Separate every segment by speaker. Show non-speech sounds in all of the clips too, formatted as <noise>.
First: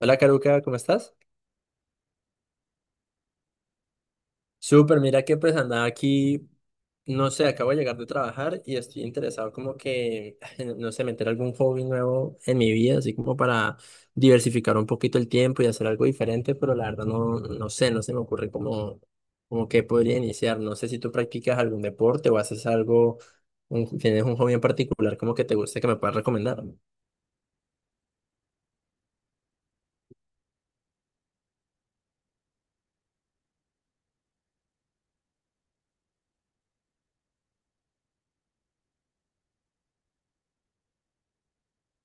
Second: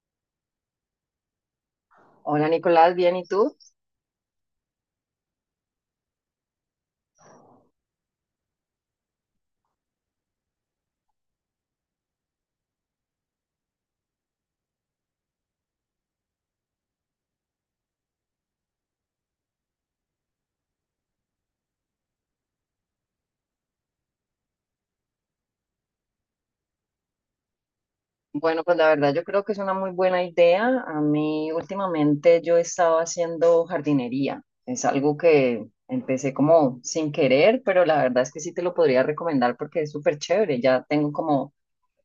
Speaker 1: Hola Caruca, ¿cómo estás?
Speaker 2: Hola Nicolás, bien, ¿y tú?
Speaker 1: Súper, mira que pues andaba aquí, no sé, acabo de llegar de trabajar y estoy interesado como que, <laughs> no sé, meter algún hobby nuevo en mi vida, así como para diversificar un poquito el tiempo y hacer algo diferente, pero la verdad no, no sé, no se me ocurre como, como que podría iniciar. No sé si tú practicas algún deporte o haces algo, tienes un hobby en particular como que te guste que me puedas recomendar.
Speaker 2: Bueno, pues la verdad yo creo que es una muy buena idea. A mí últimamente yo he estado haciendo jardinería. Es algo que empecé como sin querer, pero la verdad es que sí te lo podría recomendar porque es súper chévere. Ya tengo como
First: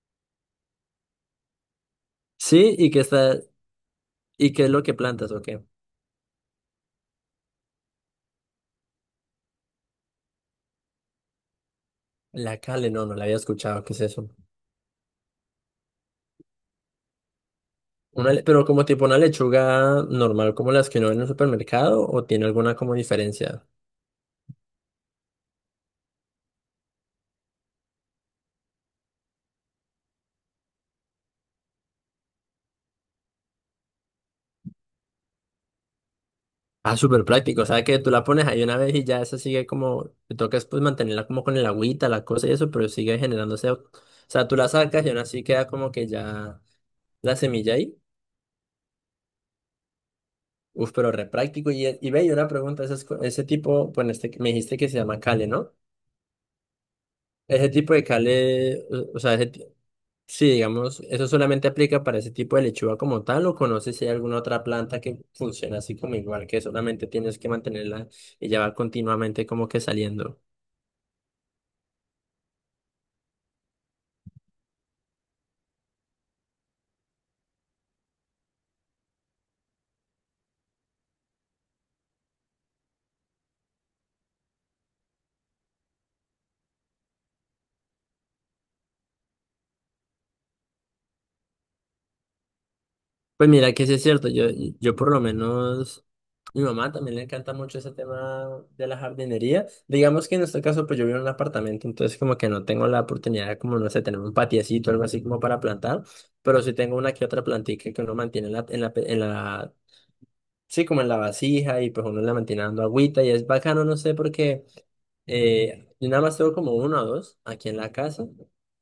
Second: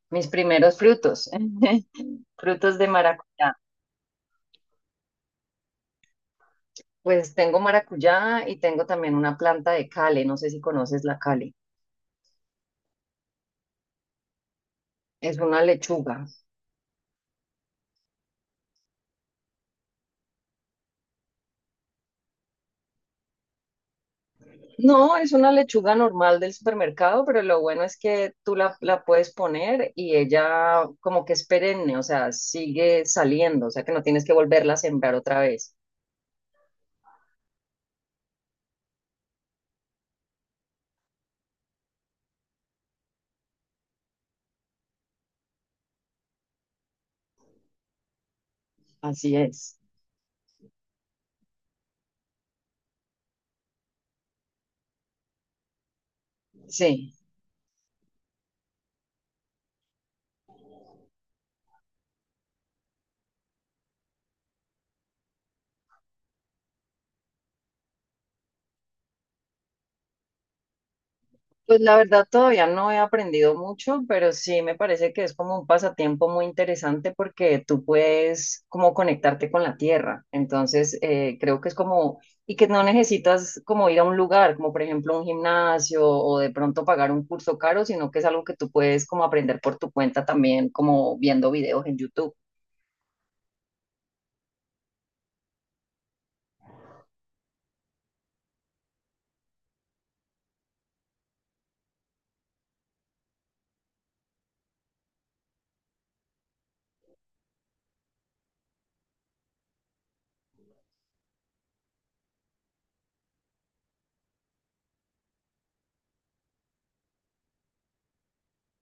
Speaker 2: mis primeros frutos, <laughs>
Speaker 1: Sí,
Speaker 2: frutos de maracuyá.
Speaker 1: y qué es lo que plantas o qué.
Speaker 2: Pues tengo maracuyá y tengo también una planta de cale. No sé si conoces la cale.
Speaker 1: La cale, no, no la había escuchado, ¿qué es eso?
Speaker 2: Es una lechuga.
Speaker 1: Pero como tipo una lechuga normal, como las que uno ve en el supermercado, o tiene alguna como diferencia.
Speaker 2: No, es una lechuga normal del supermercado, pero lo bueno es que tú la puedes poner y ella como que es perenne, o sea, sigue saliendo, o sea que no tienes que volverla a sembrar otra vez.
Speaker 1: Ah, súper práctico. O sea que tú la pones ahí una vez y ya esa sigue como, te toca es, pues mantenerla como con el agüita, la cosa y eso, pero sigue generándose. O sea, tú la sacas y aún así queda como que ya la semilla ahí.
Speaker 2: Así es.
Speaker 1: Uf, pero re práctico. Y ve, y una pregunta, ese tipo, bueno, este, que me dijiste que se llama cale, ¿no?
Speaker 2: Sí.
Speaker 1: Ese tipo de cale, o sea, ese, sí, digamos, ¿eso solamente aplica para ese tipo de lechuga como tal o conoces si hay alguna otra planta que funciona así como igual, que solamente tienes que mantenerla y ya va continuamente como que saliendo?
Speaker 2: Pues la verdad todavía no he aprendido mucho, pero sí me parece que es como un pasatiempo muy interesante porque tú puedes como conectarte con la tierra. Entonces creo que es como, y que no necesitas como ir a un lugar, como por ejemplo un gimnasio o de pronto pagar un curso caro, sino que es algo que tú puedes como aprender por tu cuenta también, como viendo videos en YouTube.
Speaker 1: Pues mira que sí es cierto, yo por lo menos, mi mamá también le encanta mucho ese tema de la jardinería. Digamos que en este caso pues yo vivo en un apartamento, entonces como que no tengo la oportunidad de como, no sé, tener un patiecito o algo así como para plantar, pero sí tengo una que otra plantica que uno mantiene en la sí, como en la vasija y pues uno le mantiene dando agüita y es bacano, no sé por qué. Eh, yo nada más tengo como uno o dos aquí en la casa,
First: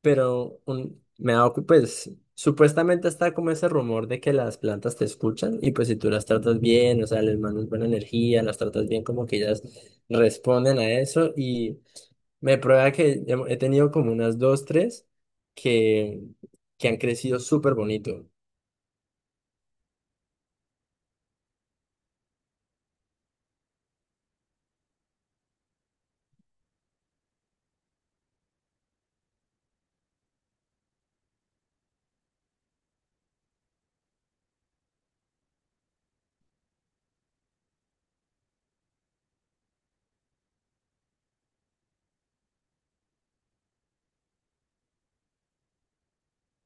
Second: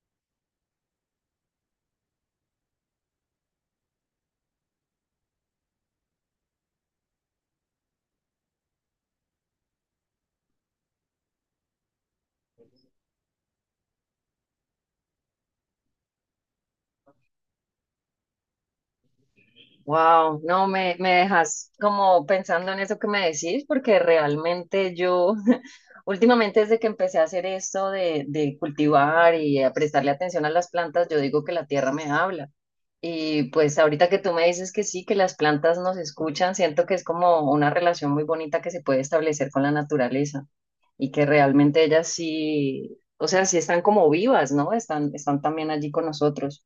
Speaker 1: pero me ha dado, pues supuestamente está como ese rumor de que las plantas te escuchan y pues si tú las tratas bien, o sea, les mandas buena energía, las tratas bien, como que ellas responden a eso y me prueba que he tenido como unas dos, tres que, que han crecido súper bonito.
Speaker 2: Wow, no me dejas como pensando en eso que me decís, porque realmente yo <laughs> últimamente desde que empecé a hacer esto de cultivar y a prestarle atención a las plantas, yo digo que la tierra me habla. Y pues ahorita que tú me dices que sí, que las plantas nos escuchan, siento que es como una relación muy bonita que se puede establecer con la naturaleza y que realmente ellas sí, o sea, sí están como vivas, ¿no? Están, están también allí con nosotros.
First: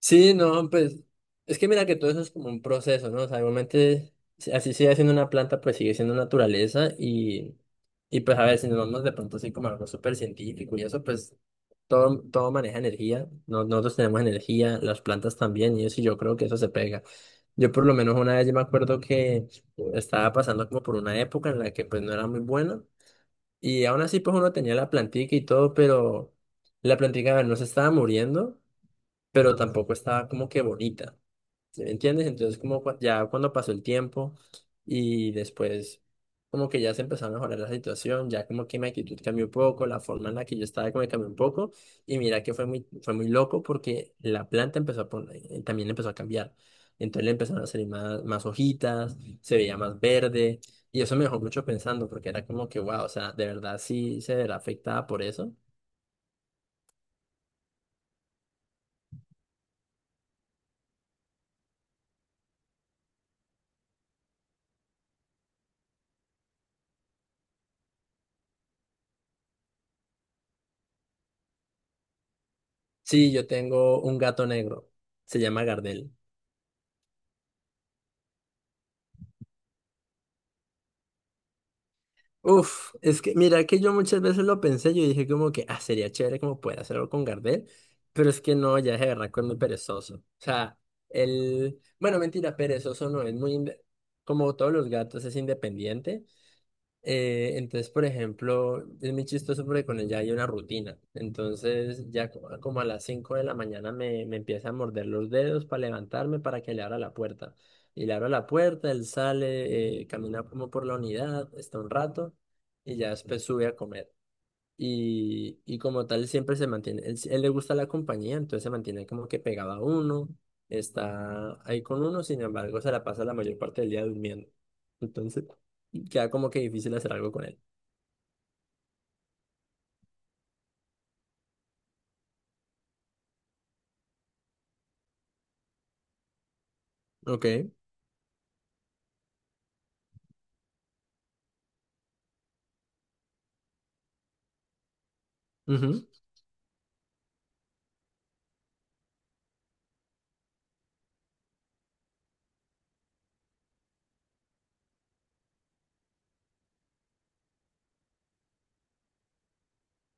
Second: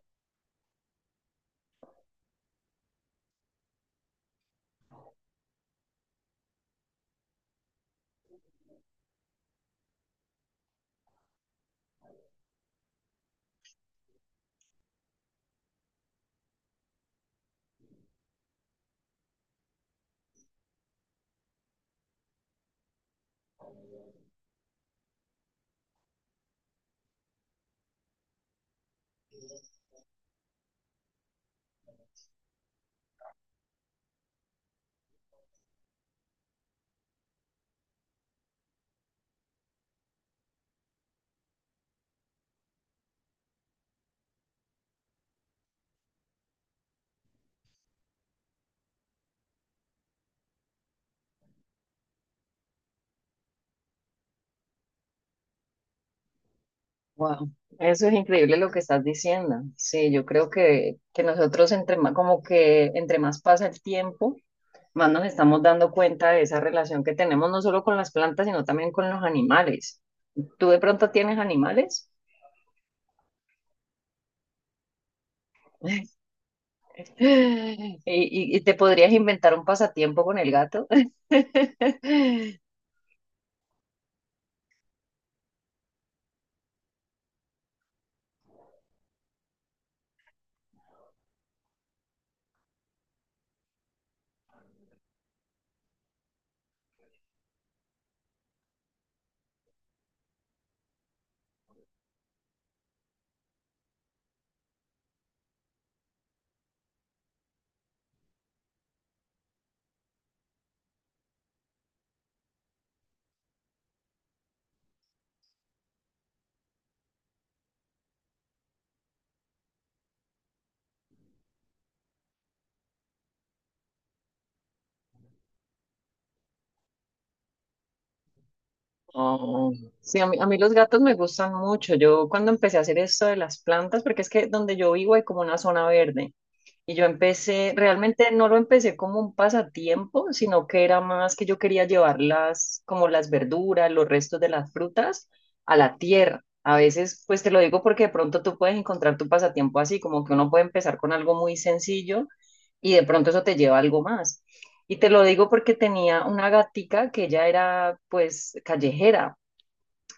Speaker 1: Sí, no, pues es que mira que todo eso es como un proceso, ¿no? O sea, igualmente, así sigue siendo una planta, pues sigue siendo naturaleza y pues a ver, si nos vamos de pronto así como a algo súper científico y eso, pues todo, todo maneja energía, nosotros tenemos energía, las plantas también y eso, y yo creo que eso se pega. Yo por lo menos una vez yo me acuerdo que estaba pasando como por una época en la que pues no era muy buena y aún así pues uno tenía la plantica y todo, pero la plantica a ver, no se estaba muriendo pero tampoco estaba como que bonita, ¿sí me entiendes? Entonces como ya cuando pasó el tiempo y después como que ya se empezó a mejorar la situación, ya como que mi actitud cambió un poco, la forma en la que yo estaba como que cambió un poco y mira que fue muy loco porque la planta empezó a poner, también empezó a cambiar. Entonces le empezaron a salir más hojitas, se veía más verde y eso me dejó mucho pensando porque era como que, wow, o sea, de verdad sí se verá afectada por eso.
Speaker 2: Wow, eso es increíble lo que estás diciendo. Sí, yo creo que nosotros entre más, como que entre más pasa el tiempo, más nos estamos dando cuenta de esa relación que tenemos no solo con las plantas, sino también con los animales. ¿Tú de pronto tienes animales?
Speaker 1: Sí, yo tengo un gato negro, se llama Gardel.
Speaker 2: <laughs> ¿Y, y te podrías inventar un pasatiempo con el gato? <laughs>
Speaker 1: Uf, es que mira que yo muchas veces lo pensé, yo dije como que, ah, sería chévere como poder hacerlo con Gardel, pero es que no, ya es de verdad que es muy perezoso. O sea, el, bueno, mentira, perezoso no, es muy, como todos los gatos, es independiente. Entonces, por ejemplo, es muy chistoso porque con él ya hay una rutina. Entonces, como a las 5 de la mañana me empieza a morder los dedos para levantarme para que le abra la puerta. Y le abro la puerta, él sale, camina como por la unidad, está un rato y ya después sube a comer y como tal siempre se mantiene, él, sí, él le gusta la compañía, entonces se mantiene como que pegado a uno, está ahí con uno, sin embargo se la pasa la mayor parte del día durmiendo. Entonces queda como que difícil hacer algo con él.
Speaker 2: Oh, sí, a mí los gatos me gustan mucho. Yo cuando empecé a hacer esto de las plantas, porque es que donde yo vivo hay como una zona verde. Y yo
Speaker 1: Ok.
Speaker 2: empecé, realmente no lo empecé como un pasatiempo, sino que era más que yo quería llevar las, como las verduras, los restos de las frutas a la
Speaker 1: Ujú.
Speaker 2: tierra. A veces, pues te lo digo porque de pronto tú puedes encontrar tu pasatiempo así, como que uno puede empezar con algo muy sencillo y de pronto eso te lleva a algo más. Y te lo digo porque tenía una gatica que ella era pues callejera,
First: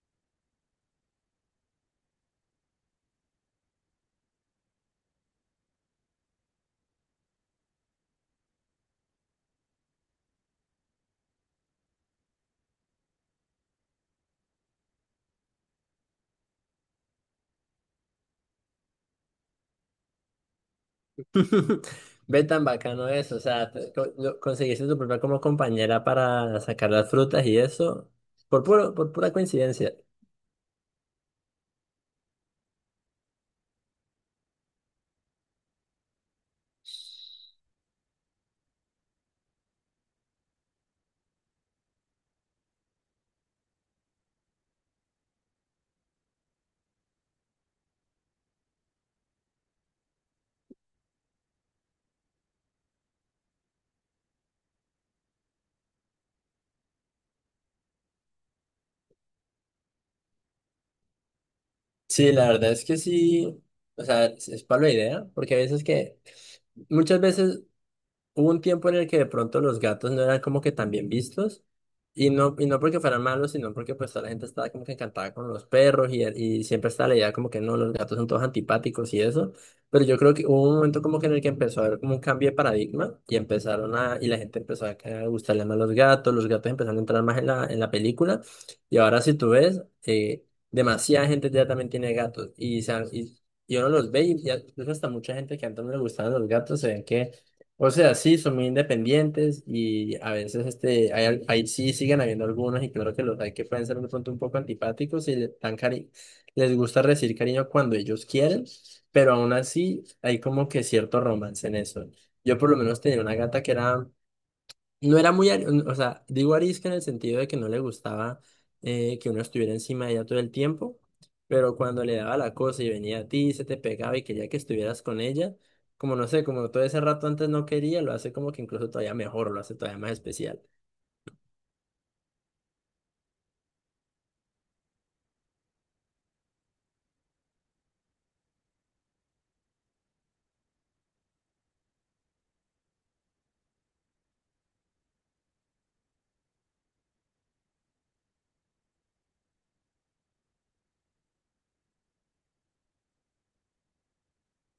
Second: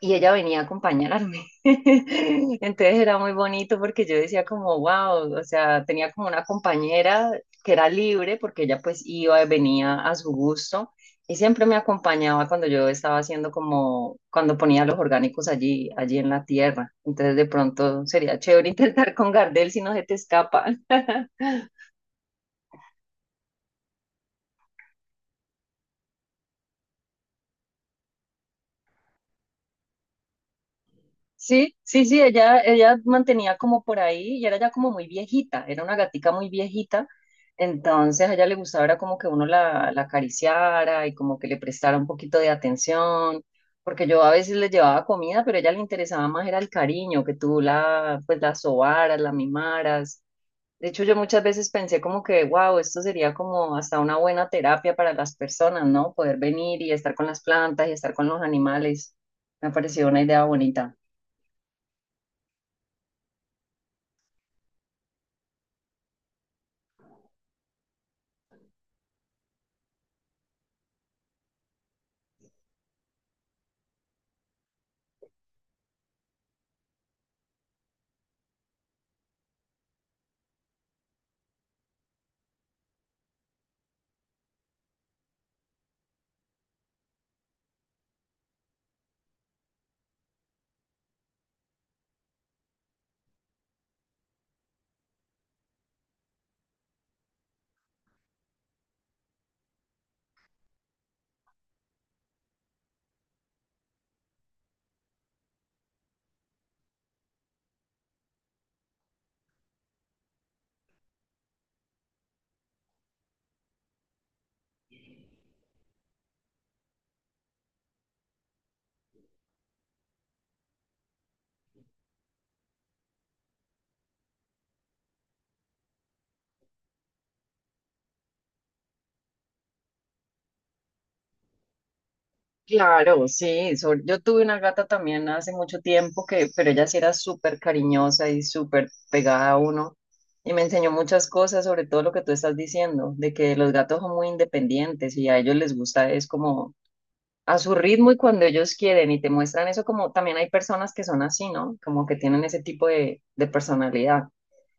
Speaker 2: y ella venía a acompañarme. <laughs> Entonces era muy bonito porque yo decía como, wow, o sea, tenía como una compañera que era libre porque ella pues iba y venía a su gusto y siempre me acompañaba cuando yo estaba haciendo como, cuando ponía los orgánicos allí en la tierra. Entonces de pronto sería chévere <laughs> intentar con Gardel si no se te escapa.
Speaker 1: <laughs> Ve tan bacano eso, o sea, conseguiste tu propia como compañera para sacar las frutas y eso, por pura coincidencia.
Speaker 2: Sí, sí, sí, ella mantenía como por ahí y era ya como muy viejita, era una gatica muy viejita, entonces a ella le gustaba era como que uno la acariciara y como que le prestara un poquito de atención, porque yo a veces le llevaba comida, pero a ella le interesaba más era el cariño, que tú la, pues la sobaras, la mimaras. De hecho, yo muchas veces pensé como que, wow, esto sería como hasta una buena terapia para las personas, ¿no? Poder venir y estar con las plantas y estar con los animales. Me pareció una idea bonita.
Speaker 1: Sí, la verdad es que sí, o sea, es para la idea, porque a veces que, muchas veces hubo un tiempo en el que de pronto los gatos no eran como que tan bien vistos. Y no porque fueran malos, sino porque pues toda la gente estaba como que encantada con los perros y siempre estaba la idea como que no, los gatos son todos antipáticos y eso. Pero yo creo que hubo un momento como que en el que empezó a haber como un cambio de paradigma y empezaron a, y la gente empezó a gustarle más los gatos empezaron a entrar más en la película. Y ahora si tú ves, demasiada gente ya también tiene gatos y, y uno los ve y ya, incluso hasta mucha gente que antes no le gustaban los gatos se ven que o sea, sí, son muy independientes y a veces este, hay, ahí sí siguen habiendo algunos y claro que los hay que pueden ser de pronto un poco antipáticos y les gusta recibir cariño cuando ellos quieren, pero aún así hay como que cierto romance en eso. Yo por lo menos tenía una gata que era no era muy, o sea, digo arisca en el sentido de que no le gustaba que uno estuviera encima de ella todo el tiempo, pero cuando le daba la cosa y venía a ti, se te pegaba y quería que estuvieras con ella, como no sé, como todo ese rato antes no quería, lo hace como que incluso todavía mejor, lo hace todavía más especial.
Speaker 2: Claro, sí. Yo tuve una gata también hace mucho tiempo que, pero ella sí era súper cariñosa y súper pegada a uno y me enseñó muchas cosas, sobre todo lo que tú estás diciendo, de que los gatos son muy independientes y a ellos les gusta es como a su ritmo y cuando ellos quieren y te muestran eso como también hay personas que son así, ¿no? Como que tienen ese tipo de personalidad,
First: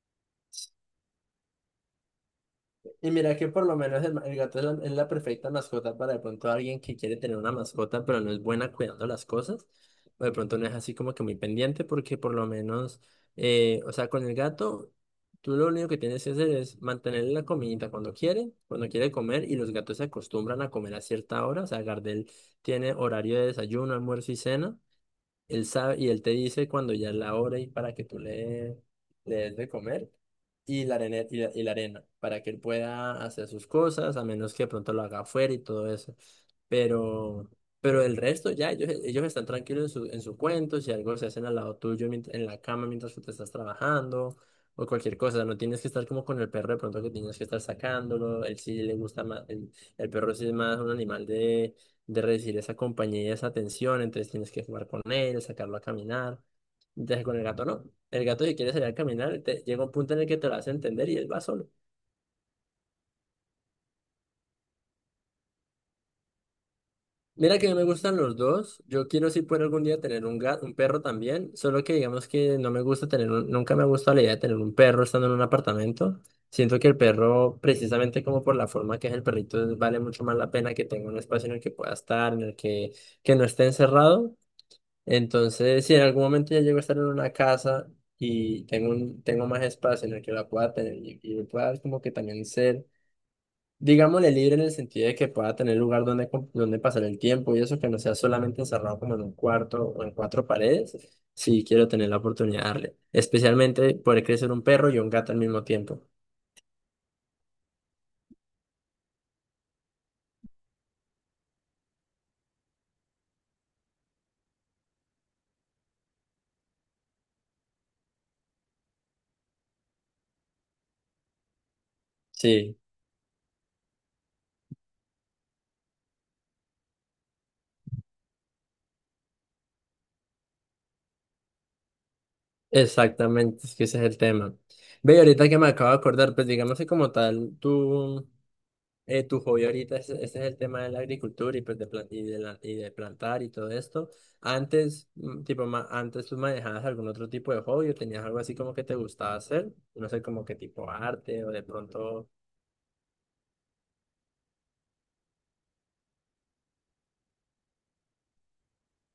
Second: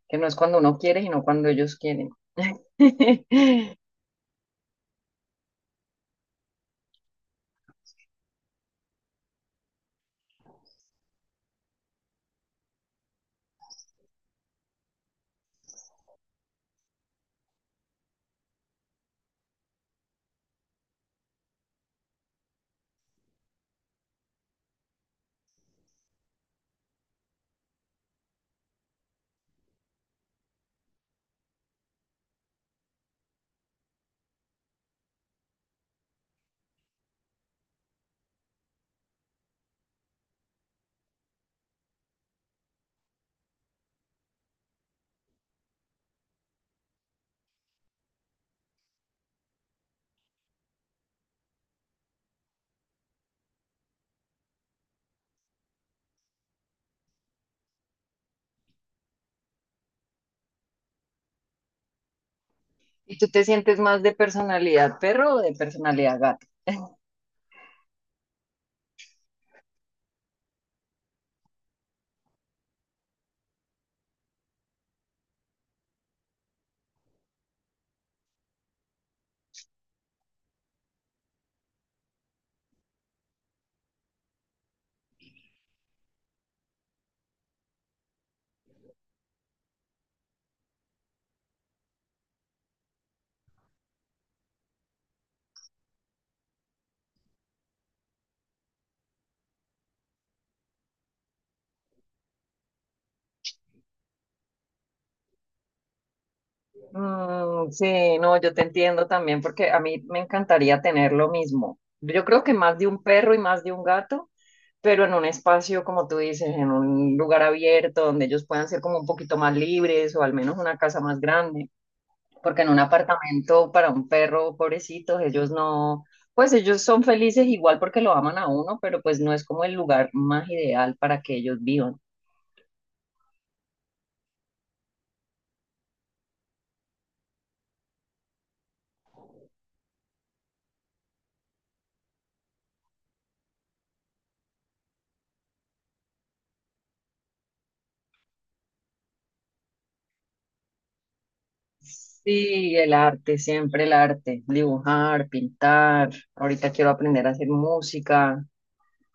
Speaker 2: que no es cuando uno quiere, sino cuando ellos quieren.
Speaker 1: Y mira que por lo
Speaker 2: <laughs>
Speaker 1: menos el gato es la perfecta mascota para de pronto alguien que quiere tener una mascota, pero no es buena cuidando las cosas, o de pronto no es así como que muy pendiente, porque por lo menos, o sea, con el gato, tú lo único que tienes que hacer es mantenerle la comidita cuando quiere comer, y los gatos se acostumbran a comer a cierta hora, o sea, Gardel tiene horario de desayuno, almuerzo y cena. Él sabe, y él te dice cuando ya es la hora y para que le des de comer y la arena, y la arena, para que él pueda hacer sus cosas, a menos que de pronto lo haga afuera y todo eso. Pero, pero el resto ya, ellos están tranquilos en su cuento, si algo se hacen al lado tuyo en la cama mientras tú te estás trabajando o cualquier cosa, no tienes que estar como con el perro de pronto que tienes que estar sacándolo, él sí le gusta más, el perro sí es más un animal de recibir esa compañía y esa atención, entonces tienes que jugar con él, sacarlo a caminar. Entonces con el gato no. El gato si quiere salir a caminar, llega un punto en el que te lo hace entender y él va solo.
Speaker 2: ¿Y tú te sientes más de personalidad perro o de personalidad gato?
Speaker 1: Mira que a mí me gustan los dos. Yo quiero si puedo algún día tener un gato, un perro también. Solo que digamos que no me gusta tener nunca me gusta la idea de tener un perro estando en un apartamento. Siento que el perro, precisamente como por la forma que es el perrito, vale mucho más la pena que tenga un espacio en el que pueda estar, en el que no esté encerrado. Entonces, si en algún momento ya llego a estar en una casa y tengo, un, tengo más espacio en el que la pueda tener y pueda como que también ser, digámosle, libre en el sentido de que pueda tener lugar donde, donde pasar el tiempo y eso que no sea solamente encerrado como en un cuarto o en cuatro paredes, sí quiero tener la oportunidad de darle. Especialmente poder crecer un perro y un gato al mismo tiempo.
Speaker 2: Mm, sí, no, yo te entiendo también porque a mí me encantaría tener lo mismo. Yo creo que más de un perro y más de un gato, pero en un espacio, como tú dices, en un lugar abierto donde ellos puedan ser como un poquito más libres o al menos una casa más grande, porque en
Speaker 1: Sí,
Speaker 2: un apartamento para un perro, pobrecitos, ellos no, pues ellos son felices igual porque lo aman a uno, pero pues no es como el lugar más ideal para que ellos vivan.
Speaker 1: exactamente, es que ese es el tema. Ve, y ahorita que me acabo de acordar, pues digamos que como tal, tú... tu hobby ahorita, ese, es el tema de la agricultura y, de plantar y todo esto. Antes, mm, tipo, antes tú manejabas algún otro tipo de hobby o tenías algo así como que te gustaba hacer, no sé, como que tipo arte o de pronto
Speaker 2: Sí, el arte, siempre el arte, dibujar, pintar. Ahorita quiero aprender a hacer música.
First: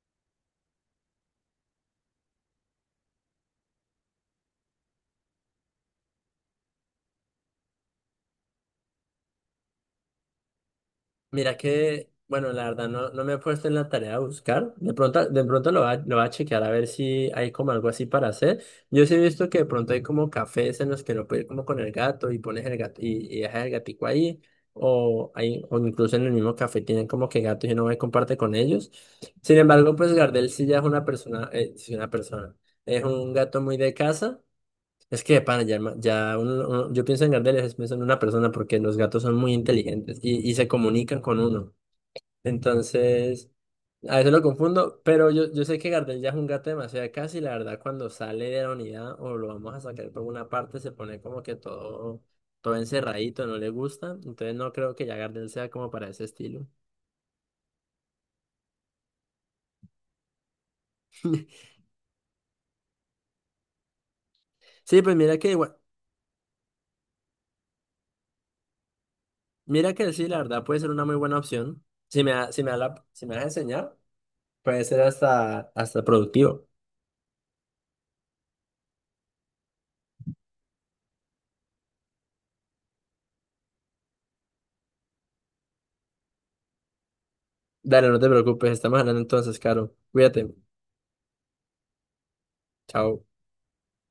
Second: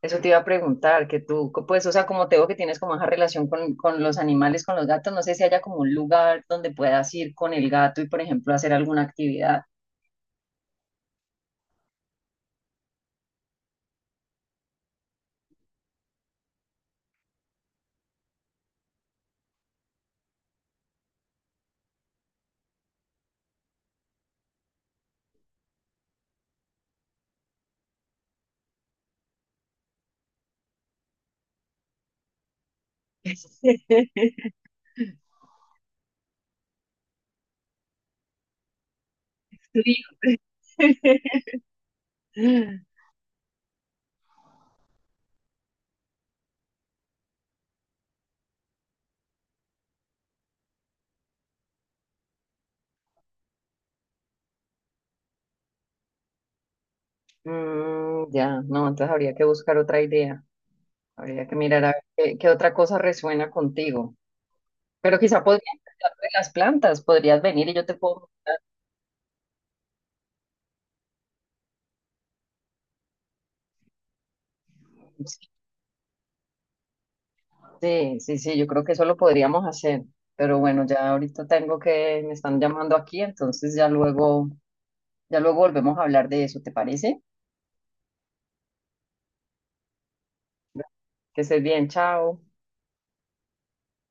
Speaker 2: Eso te iba a preguntar, que tú, pues, o sea, como te veo que tienes como esa relación con los animales, con los gatos, no sé si haya como un lugar donde puedas ir con el gato y, por ejemplo, hacer alguna actividad.
Speaker 1: mira que, bueno, la verdad no, no me he puesto en la tarea de buscar. De pronto lo va a chequear a ver si hay como algo así para hacer. Yo sí he visto que de pronto hay como cafés en los que lo puedes ir como con el gato y pones el gato y dejas el gatico ahí. O, hay, o incluso en el mismo café tienen como que gatos y uno va y comparte con ellos. Sin embargo, pues Gardel sí ya es una persona, sí, una persona, es un gato muy de
Speaker 2: <laughs>
Speaker 1: casa. Es que de pana, ya, yo pienso en Gardel y a veces pienso en una persona porque los gatos son muy
Speaker 2: Sí.
Speaker 1: inteligentes y se comunican con uno.
Speaker 2: <laughs>
Speaker 1: Entonces, a veces lo confundo, pero yo sé que Gardel ya es un gato demasiado casi y la verdad cuando sale de la unidad o lo vamos a sacar por una parte se pone como que todo, todo encerradito, no le gusta. Entonces no creo que ya Gardel sea como para ese estilo.
Speaker 2: Mm, ya, no, entonces habría que buscar otra idea. Habría que
Speaker 1: <laughs>
Speaker 2: mirar a ver qué otra cosa resuena contigo.
Speaker 1: Sí, pues
Speaker 2: Pero
Speaker 1: mira
Speaker 2: quizá
Speaker 1: que
Speaker 2: podrías
Speaker 1: igual,
Speaker 2: empezar de las plantas, podrías venir y yo te puedo mostrar.
Speaker 1: mira que sí, la verdad puede ser una muy buena opción. Si me vas a enseñar, puede ser hasta productivo.
Speaker 2: Sí, sí, sí, yo creo que eso lo podríamos hacer. Pero bueno, ya ahorita tengo que, me están llamando aquí, entonces ya luego volvemos a hablar de eso, ¿te parece?
Speaker 1: Dale, no te preocupes, estamos hablando entonces, Caro. Cuídate.
Speaker 2: Bueno, que estés bien, chao.
Speaker 1: Chao.